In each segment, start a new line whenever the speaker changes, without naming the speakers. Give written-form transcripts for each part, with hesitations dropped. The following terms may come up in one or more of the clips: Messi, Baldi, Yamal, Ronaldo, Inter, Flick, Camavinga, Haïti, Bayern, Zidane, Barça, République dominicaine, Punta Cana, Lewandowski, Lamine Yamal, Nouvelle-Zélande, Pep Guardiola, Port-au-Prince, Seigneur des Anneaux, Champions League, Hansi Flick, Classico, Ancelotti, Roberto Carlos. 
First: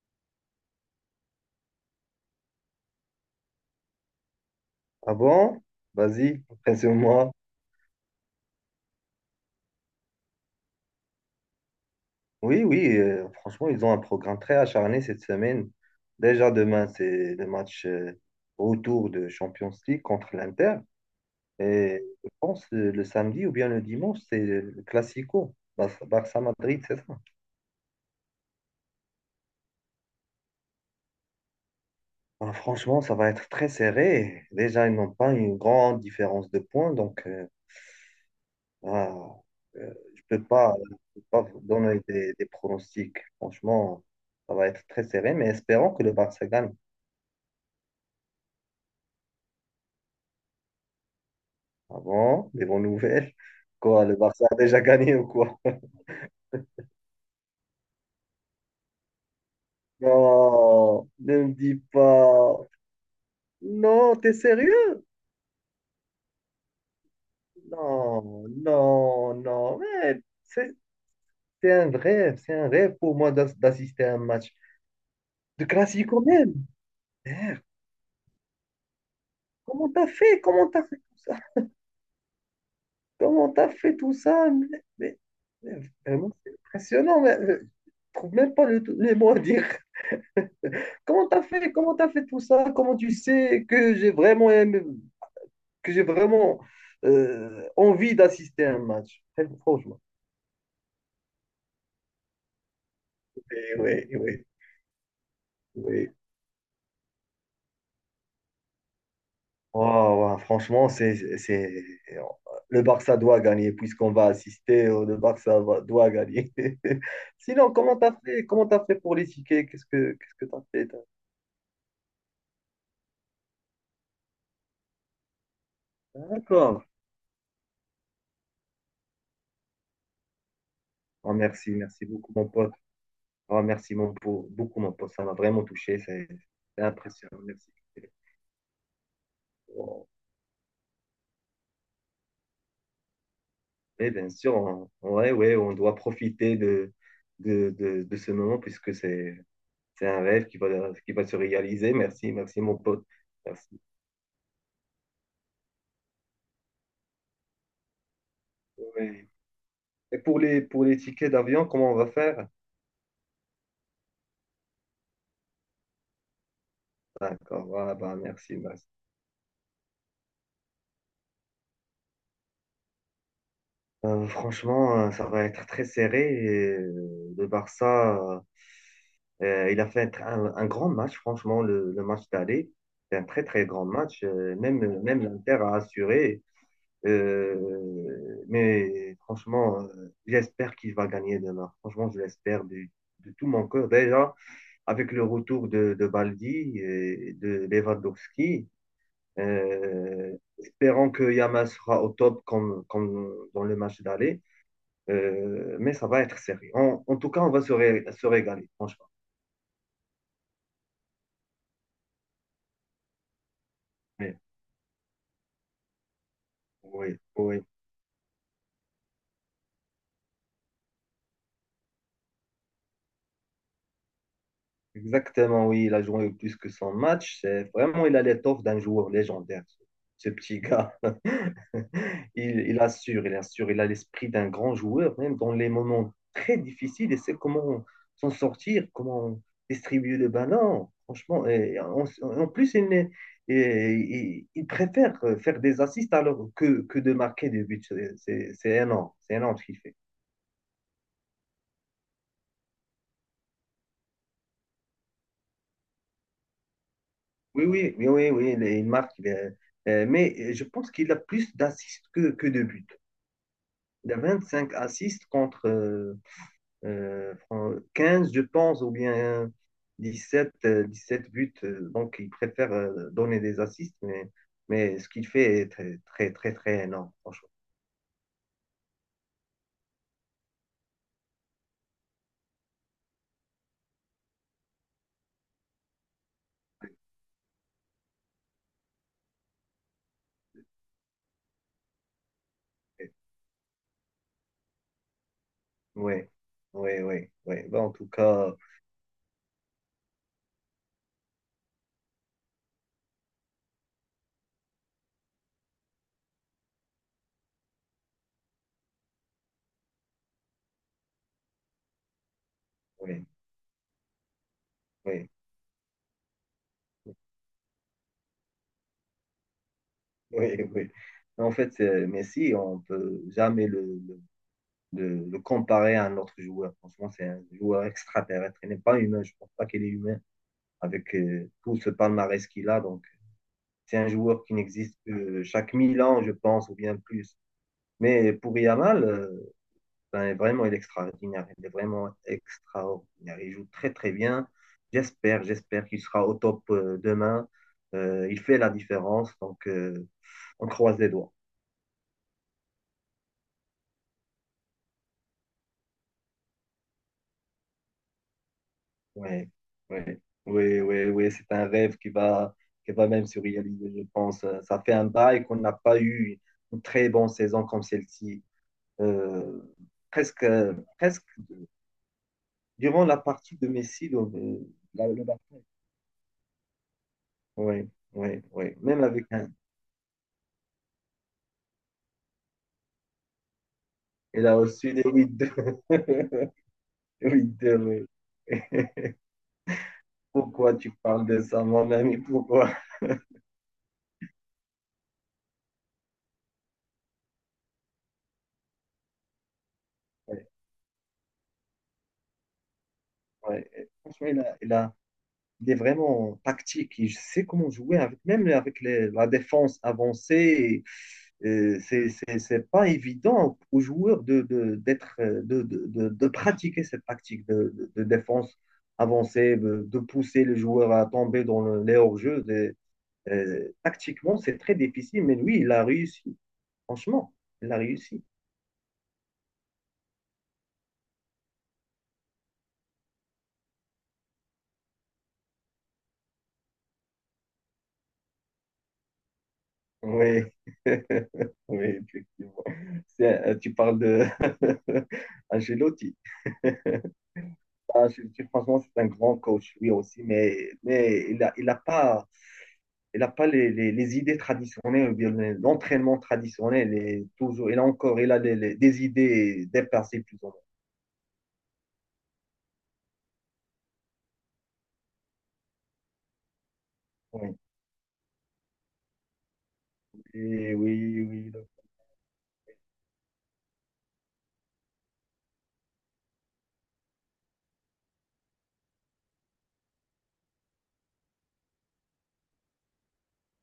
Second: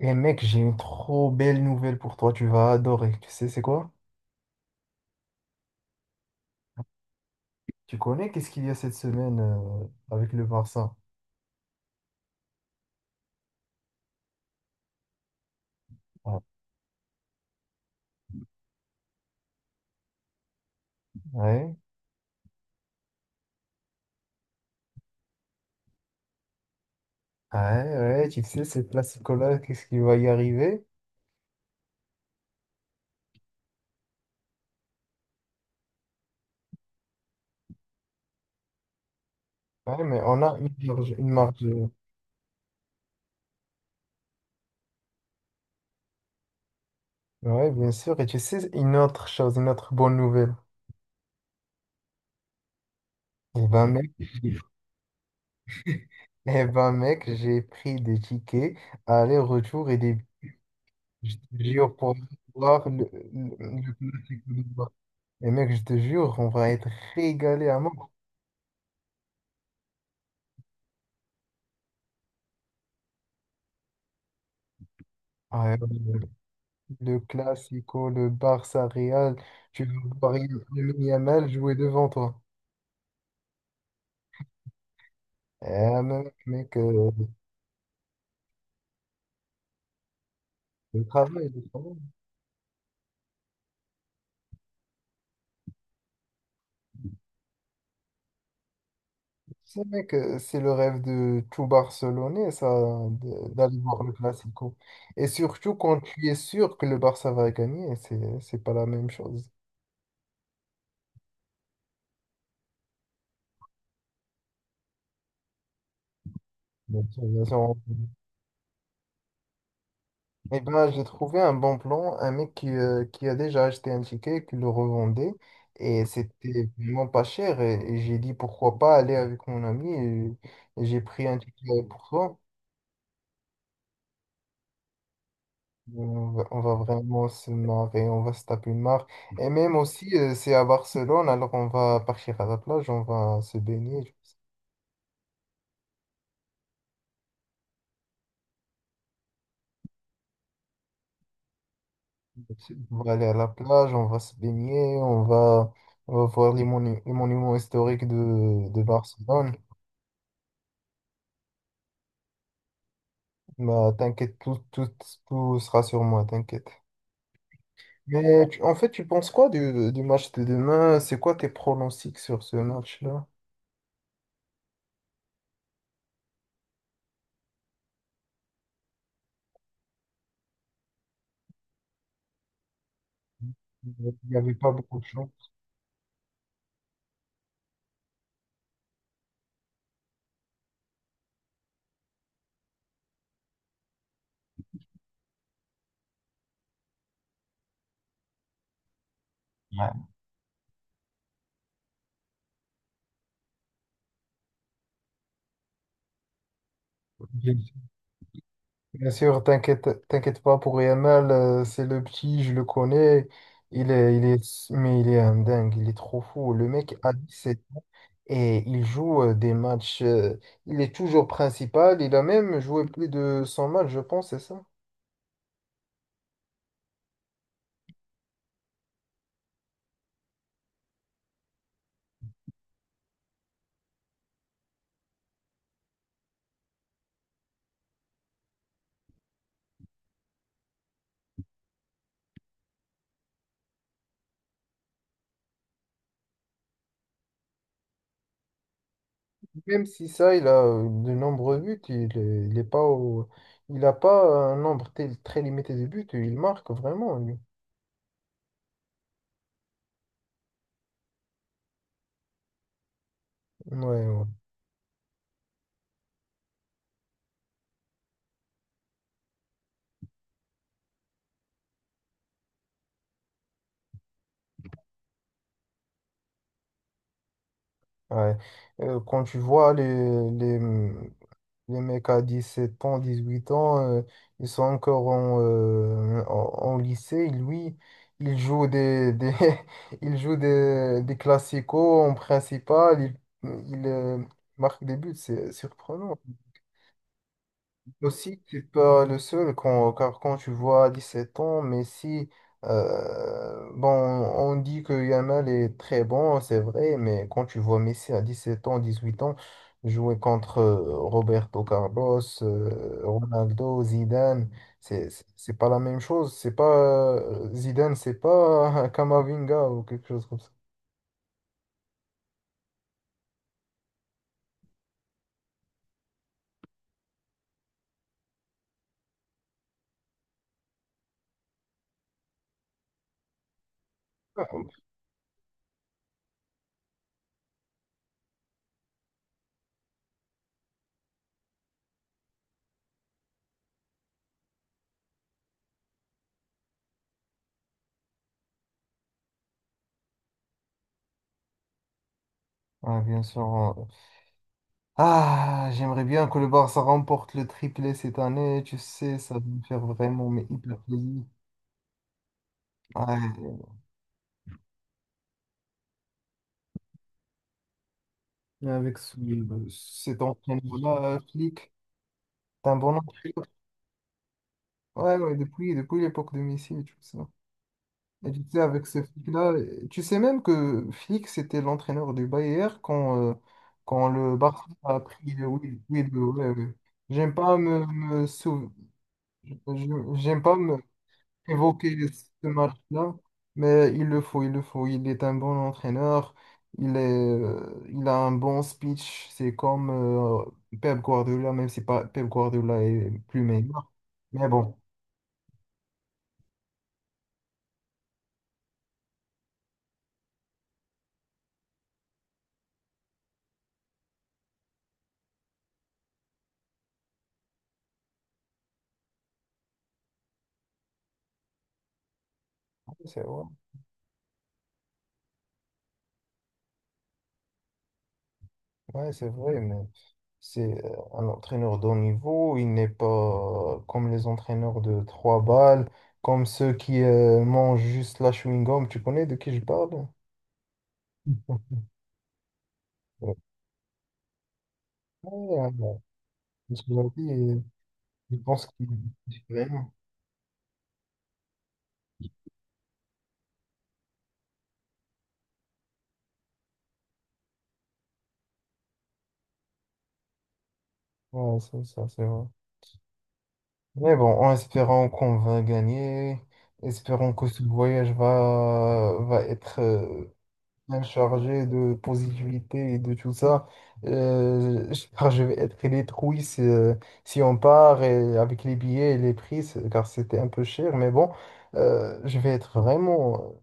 Et mec, j'ai une trop belle nouvelle pour toi, tu vas adorer. Tu sais, c'est quoi?
Ah bon? Vas-y, impressionne-moi.
Tu connais qu'est-ce qu'il y a cette semaine avec le Barça?
Oui, oui, franchement, ils ont un programme très acharné cette semaine.
Ouais,
Déjà demain, c'est le match retour de Champions League contre l'Inter.
ouais,
Et je pense le samedi ou bien le dimanche, c'est le Classico, Barça-Madrid, c'est ça.
ouais, ouais, tu sais, ce classico-là, qu'est-ce qui va y arriver?
Alors, franchement, ça va être très serré. Déjà, ils n'ont pas une grande différence de points, donc. Ah,
Ouais, mais
je
on
peux
a
pas,
une
je
marge,
peux
une
pas vous
marge.
donner des pronostics. Franchement, ça va être très serré, mais espérons que le Barça gagne.
Ouais, bien sûr. Et tu sais, une autre chose, une autre bonne nouvelle.
Avant, des bonnes nouvelles.
Eh ben,
Quoi,
mec,
le Barça a déjà gagné ou quoi?
j'ai pris des tickets aller-retour et des
Non,
je
ne me
te
dis
jure pour
pas.
voir le
Non, t'es
classico du Barça.
sérieux?
Et mec, je te jure, on va être régalé à mort.
Non, non, non. Mais c'est un rêve, c'est un rêve pour moi d'assister à un match de
Ouais,
classico même.
le
Merde,
Classico, le Barça Real, tu
comment
vas
t'as
voir
fait? Comment t'as fait
Lamine
tout ça?
Yamal jouer devant toi.
Comment t'as fait tout ça? Mais
Eh,
vraiment,
mec,
c'est
mec,
impressionnant. Mais je trouve même pas les mots à dire.
le
Comment t'as
travail, le
fait?
travail.
Comment t'as fait tout ça? Comment tu sais que j'ai vraiment aimé, que j'ai vraiment envie d'assister à un match? Très
Tu sais,
franchement.
mec, c'est le rêve de tout Barcelonais, ça, d'aller voir
Oui,
le
oui,
Classico. Et surtout quand
oui.
tu es sûr que le Barça va gagner, c'est pas la même chose.
Waouh, waouh, franchement, c'est. Le Barça doit gagner puisqu'on va assister. Le Barça doit gagner.
Bien sûr, bien
Sinon,
sûr.
comment t'as fait? Comment t'as fait pour les tickets? Qu'est-ce que
Eh
t'as fait?
ben, j'ai trouvé un bon plan, un mec qui a déjà acheté un ticket, qui le revendait, et c'était
D'accord.
vraiment pas cher, et j'ai dit pourquoi pas aller avec mon ami, et j'ai pris
Oh,
un
merci,
ticket
merci
pour
beaucoup,
toi.
mon pote. Oh, merci, beaucoup, mon pote. Ça m'a vraiment touché.
On
C'est
va, on va
c'est
vraiment
impressionnant.
se
Merci.
marrer, on va se taper une marre. Et même aussi,
Oh,
c'est à Barcelone, alors on va partir à la plage, on va se baigner,
et
je
bien sûr, on, ouais, ouais, on doit profiter de ce moment puisque c'est un rêve qui va se réaliser. Merci, merci,
pense.
mon
on
pote.
va aller à la
Merci.
plage, on va se baigner, on va voir les monuments historiques de
Ouais.
Barcelone.
Et pour les tickets d'avion, comment on va faire?
Bah, t'inquiète, tout sera sur moi, t'inquiète.
D'accord, voilà, bah,
Mais
merci,
en
merci.
fait, tu penses quoi du match de demain? C'est quoi tes pronostics sur ce match-là?
Franchement, ça va être très serré. Et, le Barça. Il a fait un grand match, franchement, le match d'aller. C'est un très, très grand
Il
match.
n'y avait
Euh,
pas beaucoup
même
de
même
chance.
l'Inter a assuré. Mais franchement, j'espère qu'il va gagner demain. Franchement, je l'espère de tout mon cœur. Déjà, avec le retour de Baldi et de Lewandowski,
Ouais.
euh, espérons que Yamal sera au top comme dans le match d'aller. Mais ça va être serré. En tout cas, on va
Bien
se régaler, franchement.
bien sûr, t'inquiète pas pour Yamal, c'est le petit, je le connais.
Mais,
Mais il est un dingue, il est trop fou. Le mec a
oui,
17
oui.
ans et il joue des matchs. Il est toujours principal, il a même joué plus de 100 matchs, je pense, c'est ça?
Exactement, oui, il a joué plus que son match. C'est vraiment, il a l'étoffe d'un joueur légendaire, ce petit gars. Il assure, il assure, il a l'esprit d'un grand joueur, même dans les moments très difficiles. Il sait comment s'en sortir, comment distribuer le ballon. Franchement, et en plus, il, n'est- et- il préfère faire des assists alors que de marquer des buts. C'est énorme, c'est énorme ce qu'il
Même
fait.
si ça, il a de nombreux buts, il n'a pas un nombre très limité de buts, il marque vraiment, lui.
Oui, oui, oui, oui, oui, il marque. Mais je pense qu'il a plus d'assists que de buts.
Ouais,
Il a
ouais,
25 assists contre 15, je pense, ou bien 17 sept buts. Donc, il préfère donner des assists, mais ce qu'il fait est très, très, très, très énorme, franchement.
ouais. Quand tu vois les, les mecs à 17 ans, 18 ans, ils sont encore en lycée, lui, il joue des, il joue des classicos en principal, il marque des buts, c'est
Oui,
surprenant.
oui, oui, oui. Ben, en tout
Aussi,
cas,
tu peux le seul quand, car quand tu vois 17 ans, mais si, bon, on dit que Yamal est très bon, c'est vrai, mais quand tu vois Messi à 17 ans, 18 ans, jouer contre Roberto Carlos,
oui,
Ronaldo, Zidane, c'est, c'est
oui,
c'est pas la même chose. C'est pas, Zidane, c'est pas Camavinga ou quelque chose comme ça.
oui, oui. En fait, Messi, on ne peut jamais le, de le comparer à un autre joueur. Franchement, c'est un joueur extraterrestre. Il n'est pas humain. Je ne pense pas qu'il est humain avec tout ce palmarès qu'il a. Donc, c'est un joueur qui n'existe que chaque mille ans, je pense, ou bien plus. Mais pour Yamal, ben, vraiment, il est extraordinaire. Il est vraiment extraordinaire. Il joue très, très bien. J'espère qu'il sera au top demain. Il fait la différence. Donc, on croise les doigts.
Ouais, bien sûr. Ah, j'aimerais bien que le Barça remporte le triplé cette année. Tu sais, ça va
Ouais,
me faire
ouais,
vraiment mais hyper
ouais, ouais,
plaisir.
ouais, c'est un rêve qui va même se
Ouais,
réaliser, je pense. Ça fait un bail qu'on n'a pas eu une très bonne saison comme celle-ci.
et avec ce,
Euh,
cet
Presque,
entraîneur-là,
presque
Flick, c'est un bon
durant la
entraîneur.
partie de Messi, donc,
Ouais,
le
ouais,
baptême.
depuis l'époque de Messi et tout ça.
Ouais,
Et tu
ouais,
sais,
ouais.
avec ce
Même avec un.
Flick-là, tu sais même que Flick, c'était l'entraîneur du Bayern quand le
Il a
Barça
reçu
a
les huit
pris.
deux.
Oui, oui, oui, ouais, ouais. J'aime
Huit
pas
deux,
me,
ouais.
me sou- J'aime pas
Pourquoi
me,
tu parles de ça, mon
évoquer
ami?
ce
Pourquoi?
match-là, mais il le faut, il le faut. Il est un bon entraîneur, il a un bon speech. C'est comme
Ouais,
Pep Guardiola, même si pas, Pep Guardiola est plus
ouais.
meilleur.
Franchement,
Mais bon,
il est vraiment tactique. Il sait comment jouer, même avec la défense avancée. C'est pas évident aux joueurs d'être, de pratiquer cette tactique de défense avancée, de pousser les joueurs à tomber dans les hors-jeux.
c'est vrai.
Tactiquement, c'est très difficile, mais lui, il a réussi. Franchement, il a réussi.
Ouais, c'est vrai, mais c'est un entraîneur de haut niveau. Il n'est pas comme les entraîneurs de trois balles, comme ceux qui mangent juste la chewing-gum. Tu connais de qui je parle?
Oui, oui, effectivement.
Ouais,
Tu parles de
ouais. Ouais.
Ancelotti.
Parce que j'avais dit,
Ah, je
je
dis
pense
franchement,
qu'il
c'est un grand coach, lui
vraiment.
aussi, mais il a pas, il a pas les idées traditionnelles, ou bien l'entraînement traditionnel. Et toujours, il a encore il a les- des idées dépassées, plus ou
Ouais, c'est ça, c'est vrai. Mais bon, en espérant qu'on va gagner, espérons que
moins. Oui,
ce voyage va être
et
même
oui, oui.
chargé
donc,
de positivité et de tout ça. Je Car je vais être détruit si on part et avec les billets et les prix, car c'était un peu cher. Mais bon, je vais être vraiment.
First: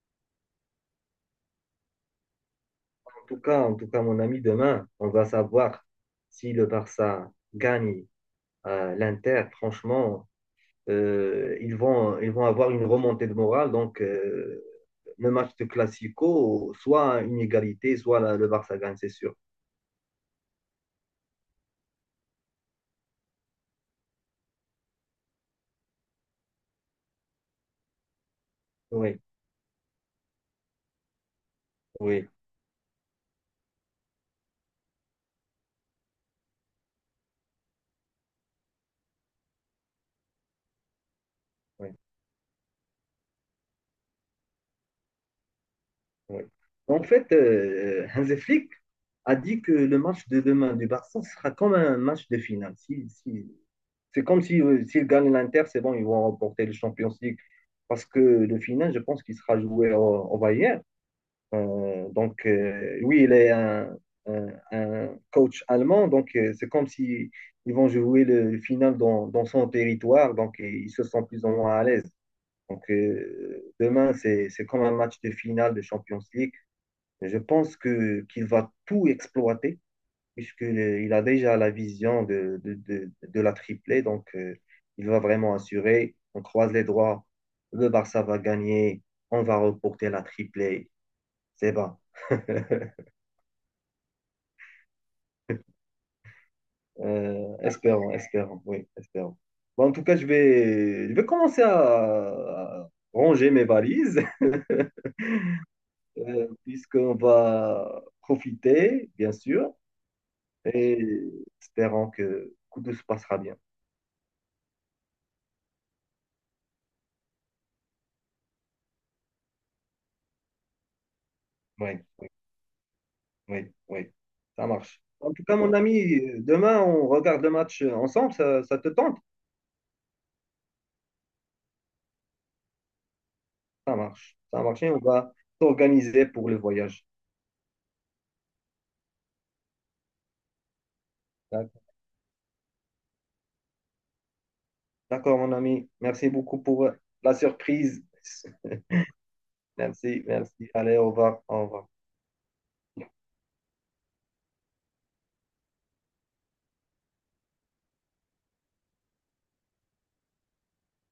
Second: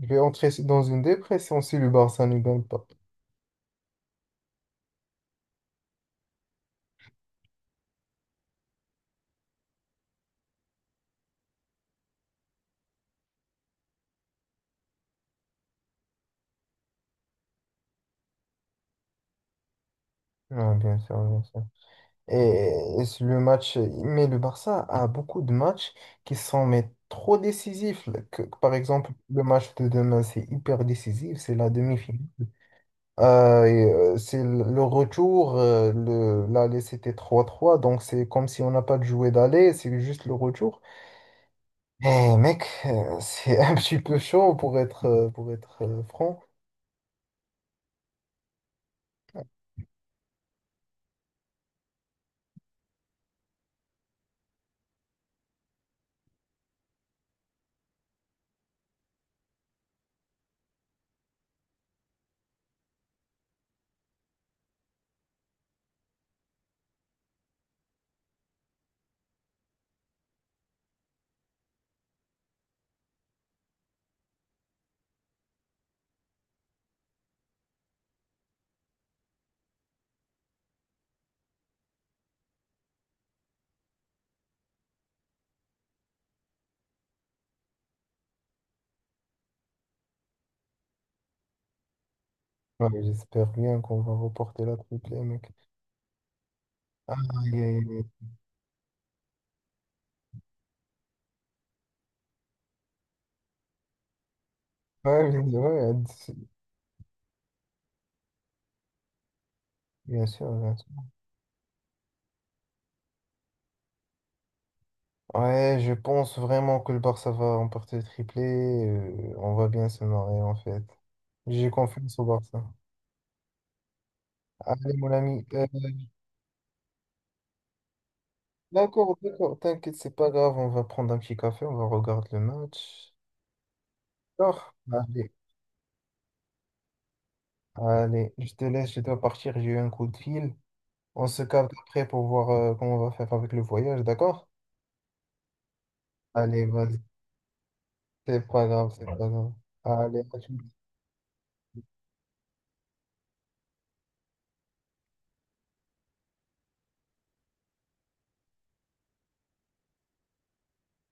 Je vais entrer dans une dépression si le Barça ne gagne pas.
En tout cas, mon ami, demain, on va savoir si le Barça gagne l'Inter. Franchement, ils vont avoir une remontée de morale. Donc, le match de Classico, soit une égalité, soit le Barça gagne, c'est sûr.
Ah, bien sûr, bien sûr. Et, et c'est le match, mais le Barça a beaucoup de matchs qui sont mais, trop décisifs. Par exemple,
Oui.
le match de demain, c'est hyper décisif, c'est la demi-finale.
Oui,
Euh, et, c'est le retour, l'aller c'était 3-3 donc c'est comme si on n'a pas de jouet d'aller, c'est juste le retour.
oui,
Eh mec, c'est un petit peu chaud pour être franc.
oui. En fait, Hansi Flick a dit que le match de demain du Barça sera comme un match de finale. C'est comme si, s'ils gagnent l'Inter, c'est bon, ils vont remporter le Champions League. Parce que le final, je pense qu'il sera joué au Bayern. Donc, oui, il est un coach allemand. Donc, c'est comme si ils vont jouer final dans son territoire. Donc, ils se sentent plus ou moins à l'aise. Donc, demain, c'est comme un match de finale de Champions League. Je pense que qu'il va tout exploiter, puisqu'il a déjà la vision de la triplée. Donc, il va vraiment assurer. On croise les doigts. Le Barça va gagner. On va reporter la triplée. C'est bas.
Ouais, j'espère bien qu'on va reporter la triplée, mec. Ah, aïe, aïe,
Espérons, espérons. Oui, espérons. Bon, en tout cas, je vais commencer à ranger mes valises.
aïe. Ouais, bien sûr, ouais,
Puisqu'on va profiter, bien sûr,
bien sûr. Bien sûr.
et espérons que tout se passera bien.
Ouais, je pense vraiment que le Barça va remporter le triplé. On va bien se marrer en fait. J'ai
Oui,
confiance au
oui,
Barça.
oui, oui, ça
Allez,
marche.
mon
En tout
ami.
cas, mon ami, demain, on regarde le match ensemble, ça te
D'accord,
tente?
d'accord, t'inquiète, c'est pas grave, on va prendre un petit café, on va regarder le match.
Ça
D'accord,
marche, et on
allez,
va s'organiser pour le voyage.
allez, je te laisse, je dois partir, j'ai eu un coup de fil. On se capte
D'accord,
après pour voir comment on va faire avec le voyage, d'accord?
D'accord, mon ami, merci beaucoup
Allez,
pour
vas-y,
la surprise.
c'est pas grave, c'est pas grave. Allez,
Merci,
à tout
merci. Allez, au revoir, au revoir.